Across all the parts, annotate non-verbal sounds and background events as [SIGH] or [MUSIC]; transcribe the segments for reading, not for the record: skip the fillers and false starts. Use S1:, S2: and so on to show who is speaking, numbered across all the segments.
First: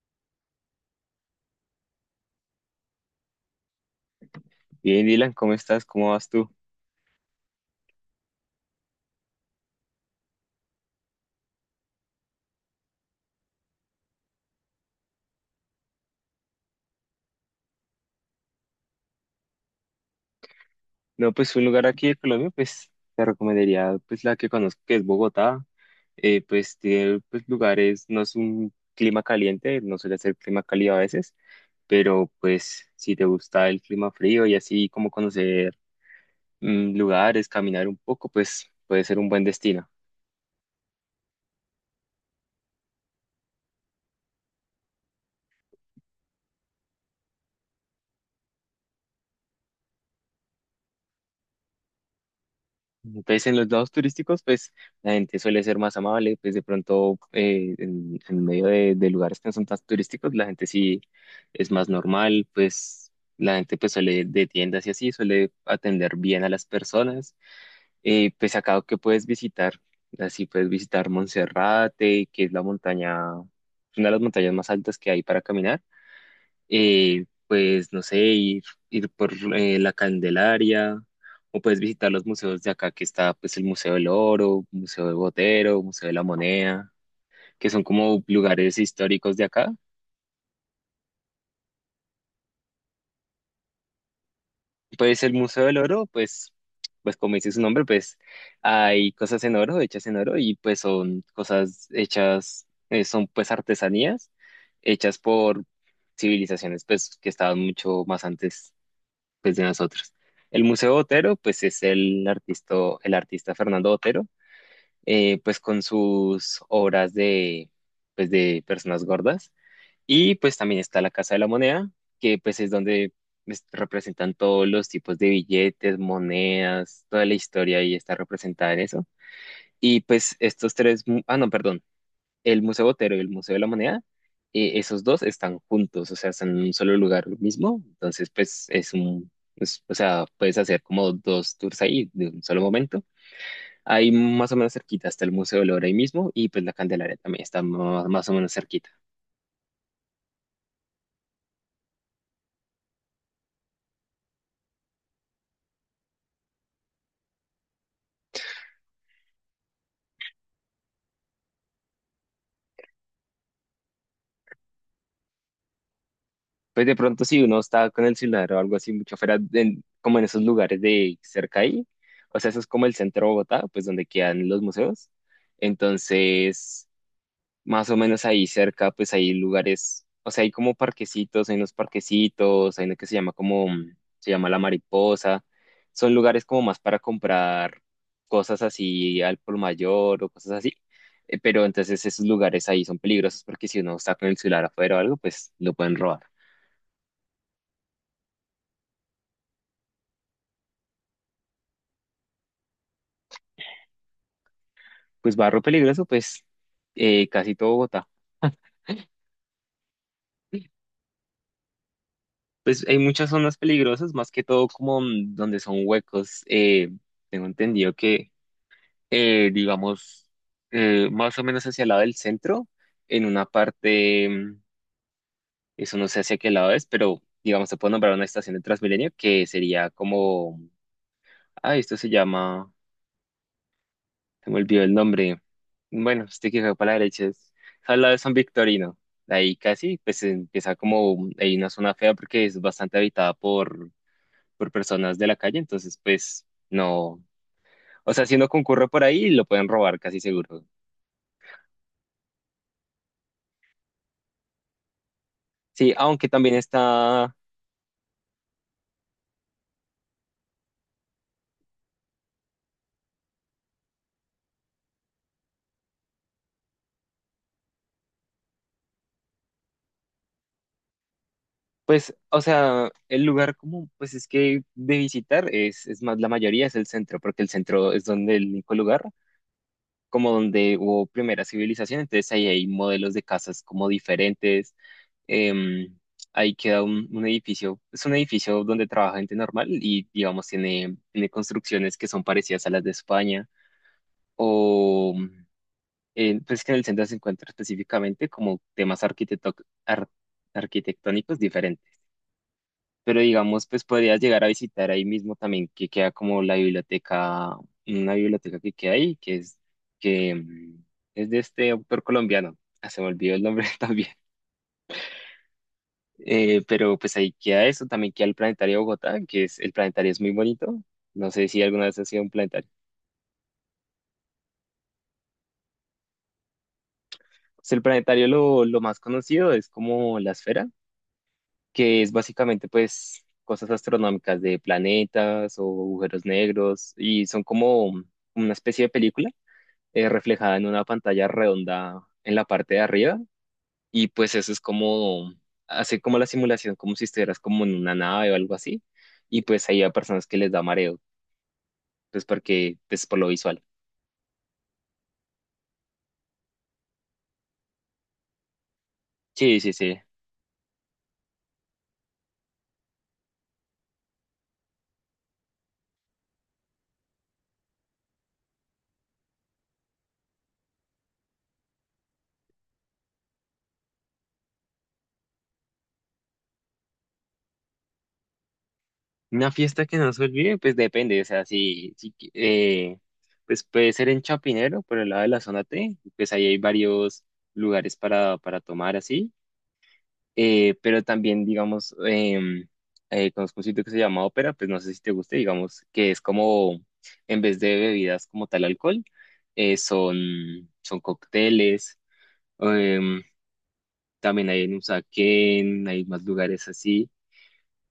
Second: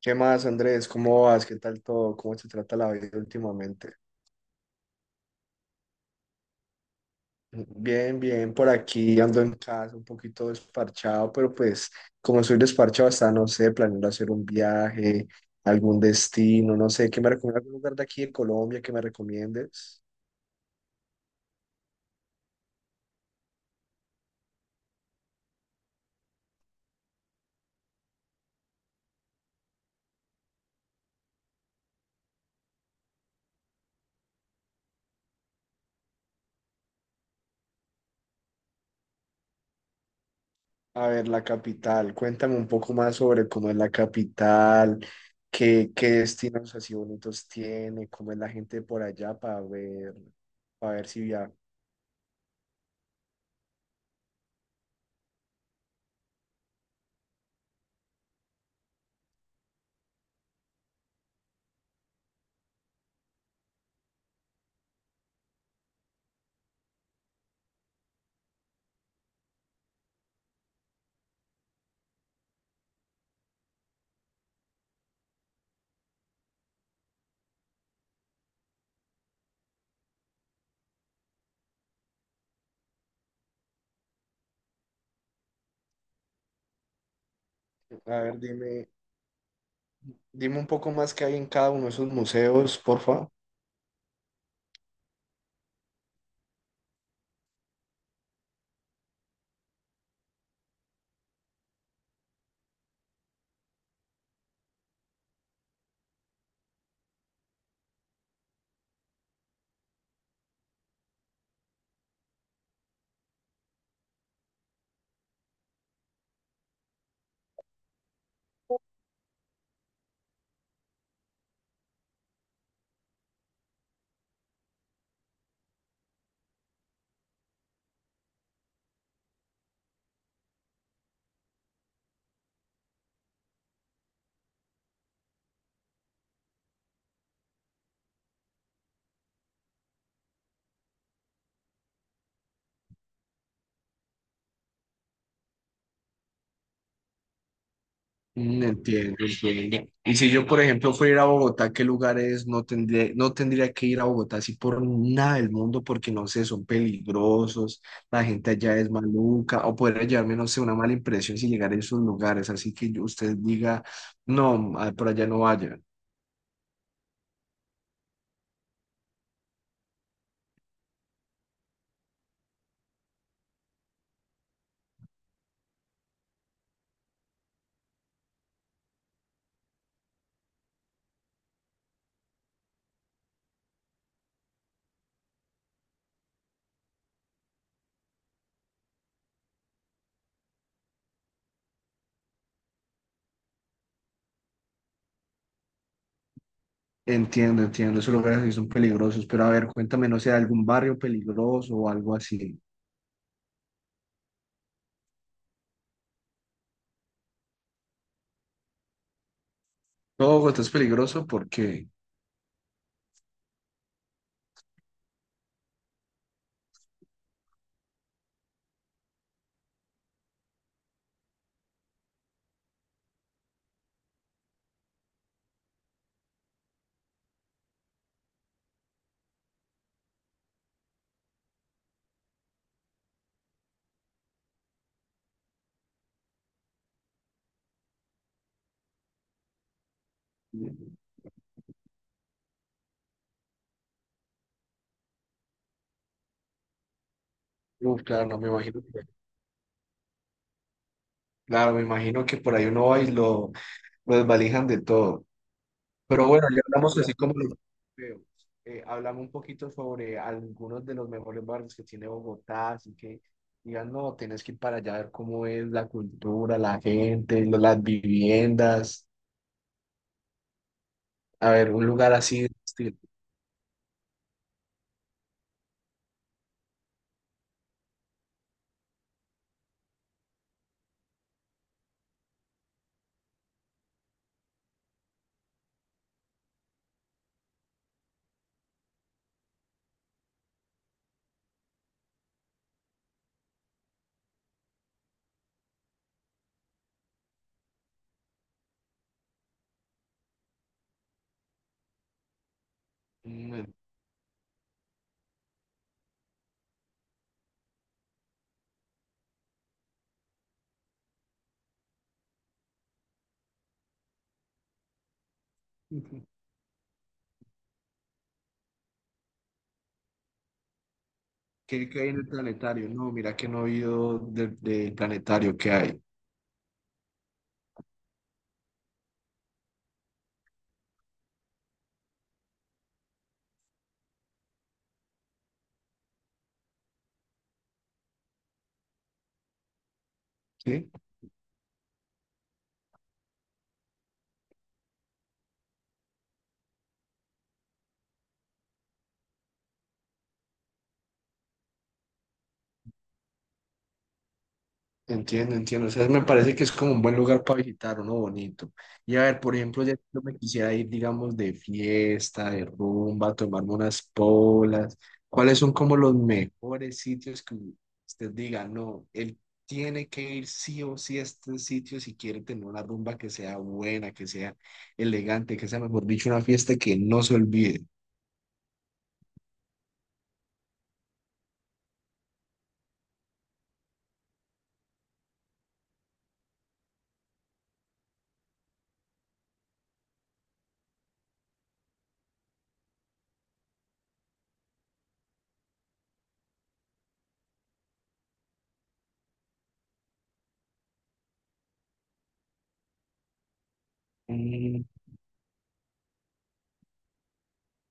S1: ¿Qué más, Andrés? ¿Cómo vas? ¿Qué tal todo? ¿Cómo se trata la vida últimamente?
S2: Bien, Dylan, ¿cómo estás? ¿Cómo vas tú?
S1: Bien, bien, por aquí ando en casa un poquito desparchado, pero pues como soy desparchado hasta, no sé, planeando hacer un viaje, algún destino, no sé, ¿qué me recomiendas? ¿Algún lugar de aquí de Colombia que me recomiendes?
S2: No, pues un lugar aquí de Colombia, pues te recomendaría pues la que conozco, que es Bogotá. Pues tiene pues, lugares, no es un clima caliente, no suele ser clima cálido a veces, pero pues si te gusta el clima frío y así como conocer lugares, caminar un poco, pues puede ser un buen destino.
S1: A ver, la capital, cuéntame un poco más sobre cómo es la capital, qué destinos así bonitos tiene, cómo es la gente por allá para ver si viajo.
S2: Entonces, en los lados turísticos, pues la gente suele ser más amable, pues de pronto en, medio de, lugares que no son tan turísticos, la gente sí es más normal, pues la gente pues suele de tiendas y así, suele atender bien a las personas. Pues acá que puedes visitar, así puedes visitar Monserrate, que es la montaña, una de las montañas más altas que hay para caminar, pues no sé, ir, por la Candelaria, o puedes visitar los museos de acá, que está pues el Museo del Oro, Museo de Botero, Museo de la Moneda, que son
S1: A
S2: como
S1: ver,
S2: lugares
S1: dime.
S2: históricos de acá.
S1: Dime un poco más qué hay en cada uno de esos museos, porfa.
S2: Pues el Museo del Oro, pues, como dice su nombre, pues hay cosas en oro, hechas en oro, y pues son cosas hechas, son pues artesanías hechas por civilizaciones pues que estaban mucho más antes pues de nosotros. El Museo Botero, pues es el artista, Fernando Botero, pues con sus obras de, pues de personas gordas. Y pues también está la Casa de la Moneda, que pues es donde representan todos los tipos de billetes, monedas; toda la historia ahí está representada en eso. Y pues estos tres, ah, no, perdón, el Museo Botero y el Museo de la Moneda, esos dos están juntos, o sea, están en un solo lugar mismo. Entonces, pues es un, o sea, puedes hacer como dos tours ahí de un solo momento. Ahí más o menos cerquita está el Museo del Oro ahí mismo, y pues la Candelaria también está más, o menos
S1: Mm,
S2: cerquita.
S1: entiendo, entiendo. Y si yo, por ejemplo, fuera a ir a Bogotá, ¿qué lugares no tendría que ir a Bogotá así por nada del mundo? Porque no sé, son peligrosos, la gente allá es maluca, o podría llevarme, no sé, una mala impresión si llegar a esos lugares. Así que usted diga, no, por allá no vaya.
S2: Pues de pronto si uno está con el celular o algo así mucho fuera, como en esos lugares de cerca ahí, o sea, eso es como el centro de Bogotá, pues donde quedan los museos. Entonces, más o menos ahí cerca, pues hay lugares, o sea, hay como parquecitos, hay unos parquecitos, hay uno que se llama como, se llama La Mariposa, son lugares como más para comprar cosas así al por mayor o cosas así. Pero entonces esos lugares ahí son peligrosos, porque si uno está con el celular afuera o algo, pues lo pueden robar.
S1: Entiendo, entiendo, esos lugares sí son peligrosos, pero a ver, cuéntame, no sé, algún barrio peligroso o algo así.
S2: Pues barrio peligroso, pues casi todo Bogotá.
S1: ¿Todo Bogotá es
S2: [LAUGHS]
S1: peligroso? ¿Por qué?
S2: Pues hay muchas zonas peligrosas, más que todo como donde son huecos. Tengo entendido que, digamos, más o menos hacia el lado del centro, en una parte, eso no sé hacia qué lado es, pero digamos, se puede nombrar una estación de Transmilenio que sería como, ah, esto se llama, se me olvidó el nombre, bueno, este que va para la derecha es, al lado de San Victorino. Ahí casi, pues empieza como, hay una zona fea porque es bastante habitada por, personas de la calle, entonces pues no,
S1: Uf,
S2: o sea,
S1: claro,
S2: si
S1: no
S2: uno
S1: me imagino.
S2: concurre por ahí, lo pueden robar casi seguro.
S1: Claro, me imagino que por ahí uno va y lo desvalijan de todo.
S2: Sí,
S1: Pero
S2: aunque
S1: bueno,
S2: también
S1: ya hablamos así como
S2: está.
S1: los veo. Hablamos un poquito sobre algunos de los mejores barrios que tiene Bogotá, así que digan, no, tienes que ir para allá a ver cómo es la cultura, la gente, las viviendas, a ver, un lugar
S2: Pues,
S1: así
S2: o
S1: de
S2: sea,
S1: estilo.
S2: el lugar como, pues es que de visitar es, más, la mayoría es el centro, porque el centro es donde el único lugar, como donde hubo primera civilización, entonces ahí hay modelos de casas como diferentes. em, ahí queda un, edificio, es un edificio donde trabaja gente normal, y, digamos, tiene construcciones que son parecidas a las de España, o, pues que en el centro se encuentra específicamente como temas ar- arquitectónicos diferentes. Pero
S1: Mm.
S2: digamos, pues podrías llegar a visitar ahí mismo también, que queda como la biblioteca, una biblioteca que queda ahí, que es de este autor colombiano. Ah, se me olvidó el nombre [LAUGHS] también. Pero pues ahí queda eso; también queda el Planetario de Bogotá, que es, el Planetario es muy bonito. No sé si alguna
S1: ¿Qué,
S2: vez
S1: qué
S2: has
S1: hay en
S2: sido
S1: el
S2: un planetario.
S1: planetario? No, mira que no he oído del planetario que hay.
S2: Pues el Planetario, lo más conocido es como la esfera, que es básicamente pues cosas astronómicas de planetas o agujeros negros, y son como, una especie de película, reflejada en una
S1: ¿Sí?
S2: pantalla redonda en la parte de arriba, y pues eso es como, hace como la simulación, como si estuvieras como en una nave o algo así. Y pues ahí hay personas que les da mareo, pues porque es por lo visual.
S1: Entiendo, entiendo. O sea, me parece que es como un buen lugar para visitar, uno bonito. Y a ver, por
S2: Sí, sí,
S1: ejemplo, ya
S2: sí.
S1: yo me quisiera ir, digamos, de fiesta, de rumba, tomarme unas polas. ¿Cuáles son como los mejores sitios que usted diga, no, él tiene que ir sí o sí a este sitio si quiere tener una rumba que sea buena, que sea elegante, que sea, mejor dicho, una fiesta que no se olvide?
S2: Una fiesta que no se olvide, pues depende, o sea, si pues puede ser en Chapinero, por el lado de la zona T, pues ahí hay varios lugares para, tomar así. Pero también, digamos, conozco un sitio que se llama Ópera, pues no sé si te guste, digamos, que es como, en vez de bebidas como tal alcohol, son cócteles. em, también hay en Usaquén, hay más lugares así,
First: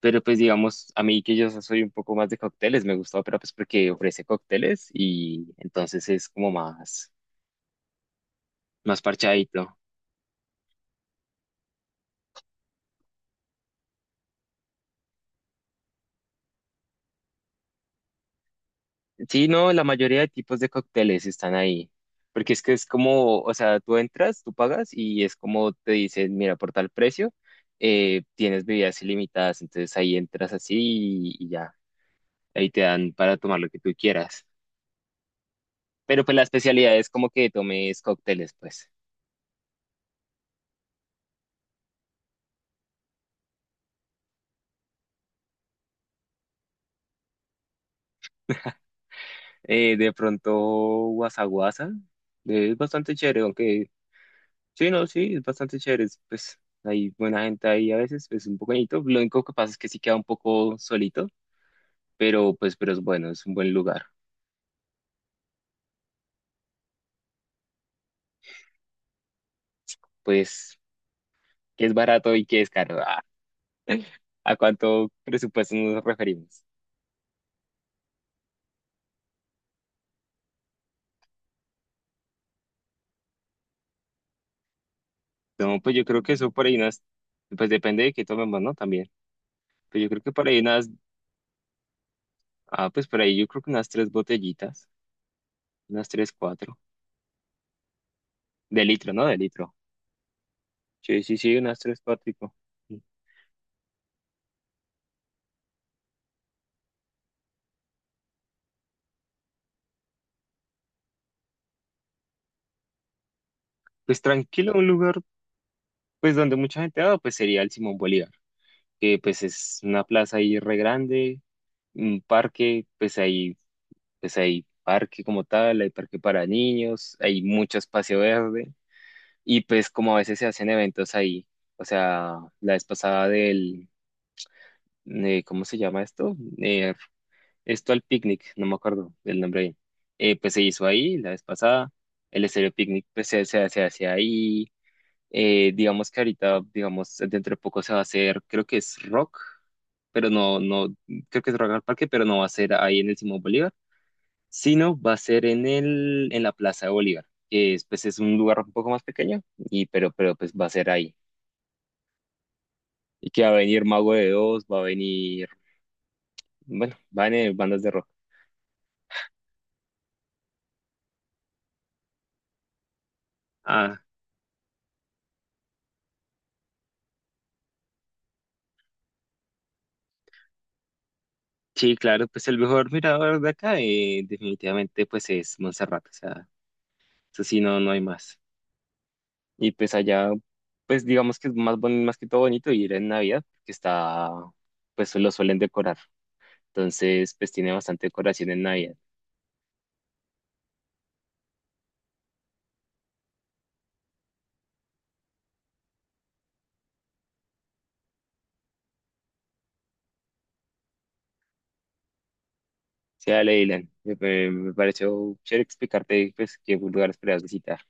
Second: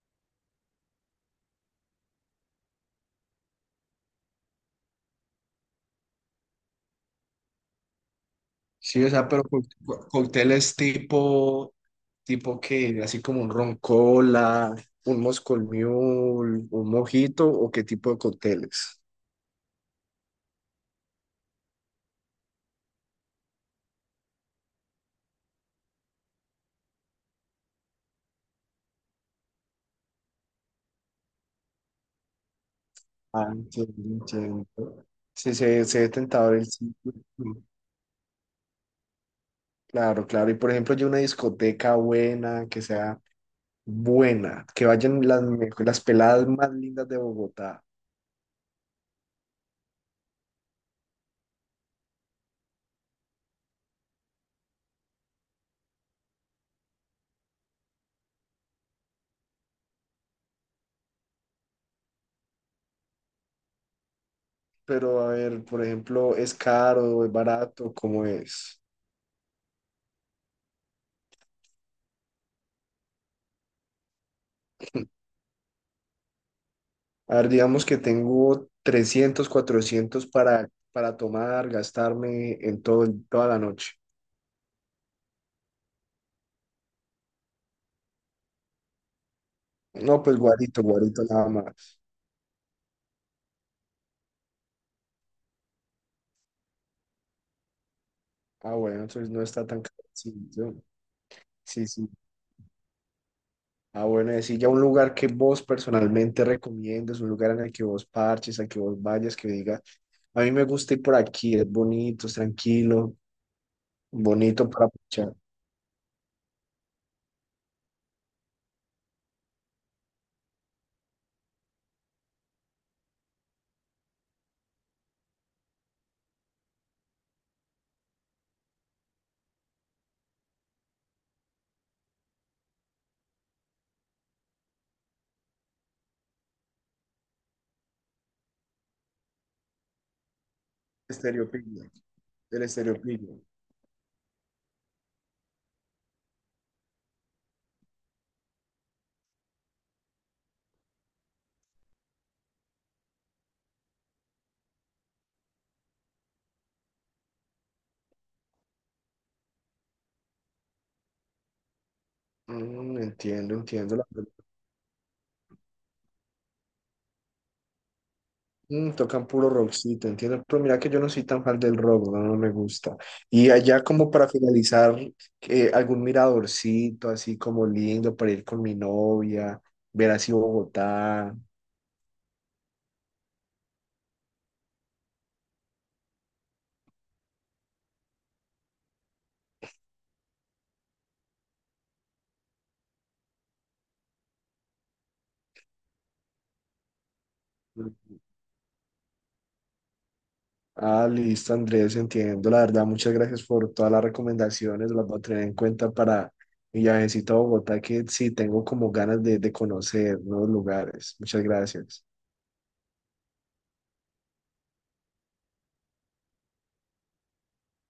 S2: pero pues digamos, a mí que yo soy un poco más de cócteles, me gusta Ópera, pues porque ofrece cócteles, y entonces es como más
S1: Sí, o sea, pero
S2: parchadito.
S1: cócteles tipo, tipo que, así como un ron cola, un Moscow Mule, un mojito, o qué tipo de cócteles.
S2: Sí, no, la mayoría de tipos de cócteles están ahí, porque es que es como, o sea, tú entras, tú pagas, y es como te dicen, mira, por tal precio, tienes bebidas ilimitadas, entonces ahí entras así y ya, ahí te dan para
S1: Ah,
S2: tomar lo que tú
S1: entiendo,
S2: quieras.
S1: entiendo. Sí, se ve
S2: Pero pues la
S1: tentador el
S2: especialidad es
S1: sitio.
S2: como que tomes cócteles, pues.
S1: Claro, claro. Y por ejemplo, yo una discoteca buena, que sea buena, que vayan las peladas más lindas de Bogotá.
S2: De pronto, guasa guasa, es bastante chévere, aunque sí, no, sí, es bastante chévere, es, pues hay buena gente ahí a veces, es un poco bonito, lo único que pasa es que sí queda un poco solito, pero pues, pero es bueno, es un buen lugar.
S1: Pero a ver, por ejemplo, ¿es caro, es barato? ¿Cómo es?
S2: Pues, ¿qué es barato y qué es caro? Ah, ¿a cuánto presupuesto nos referimos?
S1: A ver, digamos que tengo 300, 400 para tomar, gastarme en todo, toda la noche.
S2: No, pues yo creo que eso por ahí unas, pues depende de qué tomemos, ¿no? También. Pues yo creo
S1: No,
S2: que
S1: pues
S2: por ahí
S1: guarito,
S2: unas,
S1: guarito nada más.
S2: pues por ahí yo creo que unas tres botellitas, unas tres, cuatro,
S1: Ah,
S2: de
S1: bueno,
S2: litro, ¿no?
S1: entonces
S2: De
S1: no está
S2: litro.
S1: tan caro. Sí,
S2: Sí, sí, sí, unas
S1: sí,
S2: tres,
S1: sí.
S2: cuatro.
S1: Ah, bueno, decir ya un lugar que vos personalmente recomiendas, un lugar en el que vos parches, al que vos vayas, que digas, a mí me gusta ir por aquí, es bonito, es tranquilo,
S2: Pues
S1: bonito
S2: tranquilo, un
S1: para
S2: lugar,
S1: parchar.
S2: pues donde mucha gente va, pues sería el Simón Bolívar, que pues es una plaza ahí re grande, un parque, pues ahí pues hay parque como tal, hay parque para niños, hay mucho espacio verde, y pues como a veces se hacen eventos ahí. O sea, la vez pasada del, ¿cómo se llama esto? Esto al picnic, no me acuerdo el nombre ahí. Pues se hizo ahí la vez pasada,
S1: Estereopiglia,
S2: el
S1: el
S2: estéreo picnic pues
S1: estereopiglia.
S2: se hace ahí. Digamos que ahorita, digamos, dentro de poco se va a hacer, creo que es rock. Pero no, no, creo que es Rock al Parque, pero no va a ser ahí en el Simón Bolívar, sino va a ser en la Plaza de Bolívar, que es, pues, es un lugar un poco más pequeño, y, pero pues va a ser ahí.
S1: Mm,
S2: Y que va a
S1: entiendo,
S2: venir
S1: entiendo.
S2: Mago de Oz, va a venir, bueno, van a venir bandas de rock.
S1: Mm, tocan puro rockcito, entiendo. Pero mira que yo no soy tan fan del rock, no, no me gusta. Y allá
S2: Ah,
S1: como para finalizar, algún miradorcito así como lindo para ir con mi novia, ver así Bogotá.
S2: sí, claro, pues el mejor mirador de acá, definitivamente pues es Monserrate, o sea, eso sí, no, no hay más. Y pues allá, pues digamos que es más, más que todo bonito ir en Navidad, que está, pues lo suelen decorar. Entonces, pues tiene bastante decoración en Navidad.
S1: Ah, listo, Andrés, entiendo. La verdad, muchas gracias por todas las recomendaciones, las voy a tener en cuenta para mi viajecito a Bogotá, que sí tengo como ganas de conocer nuevos lugares. Muchas gracias.
S2: Sí, dale, Dylan. Me pareció chévere explicarte pues qué lugares podrías visitar.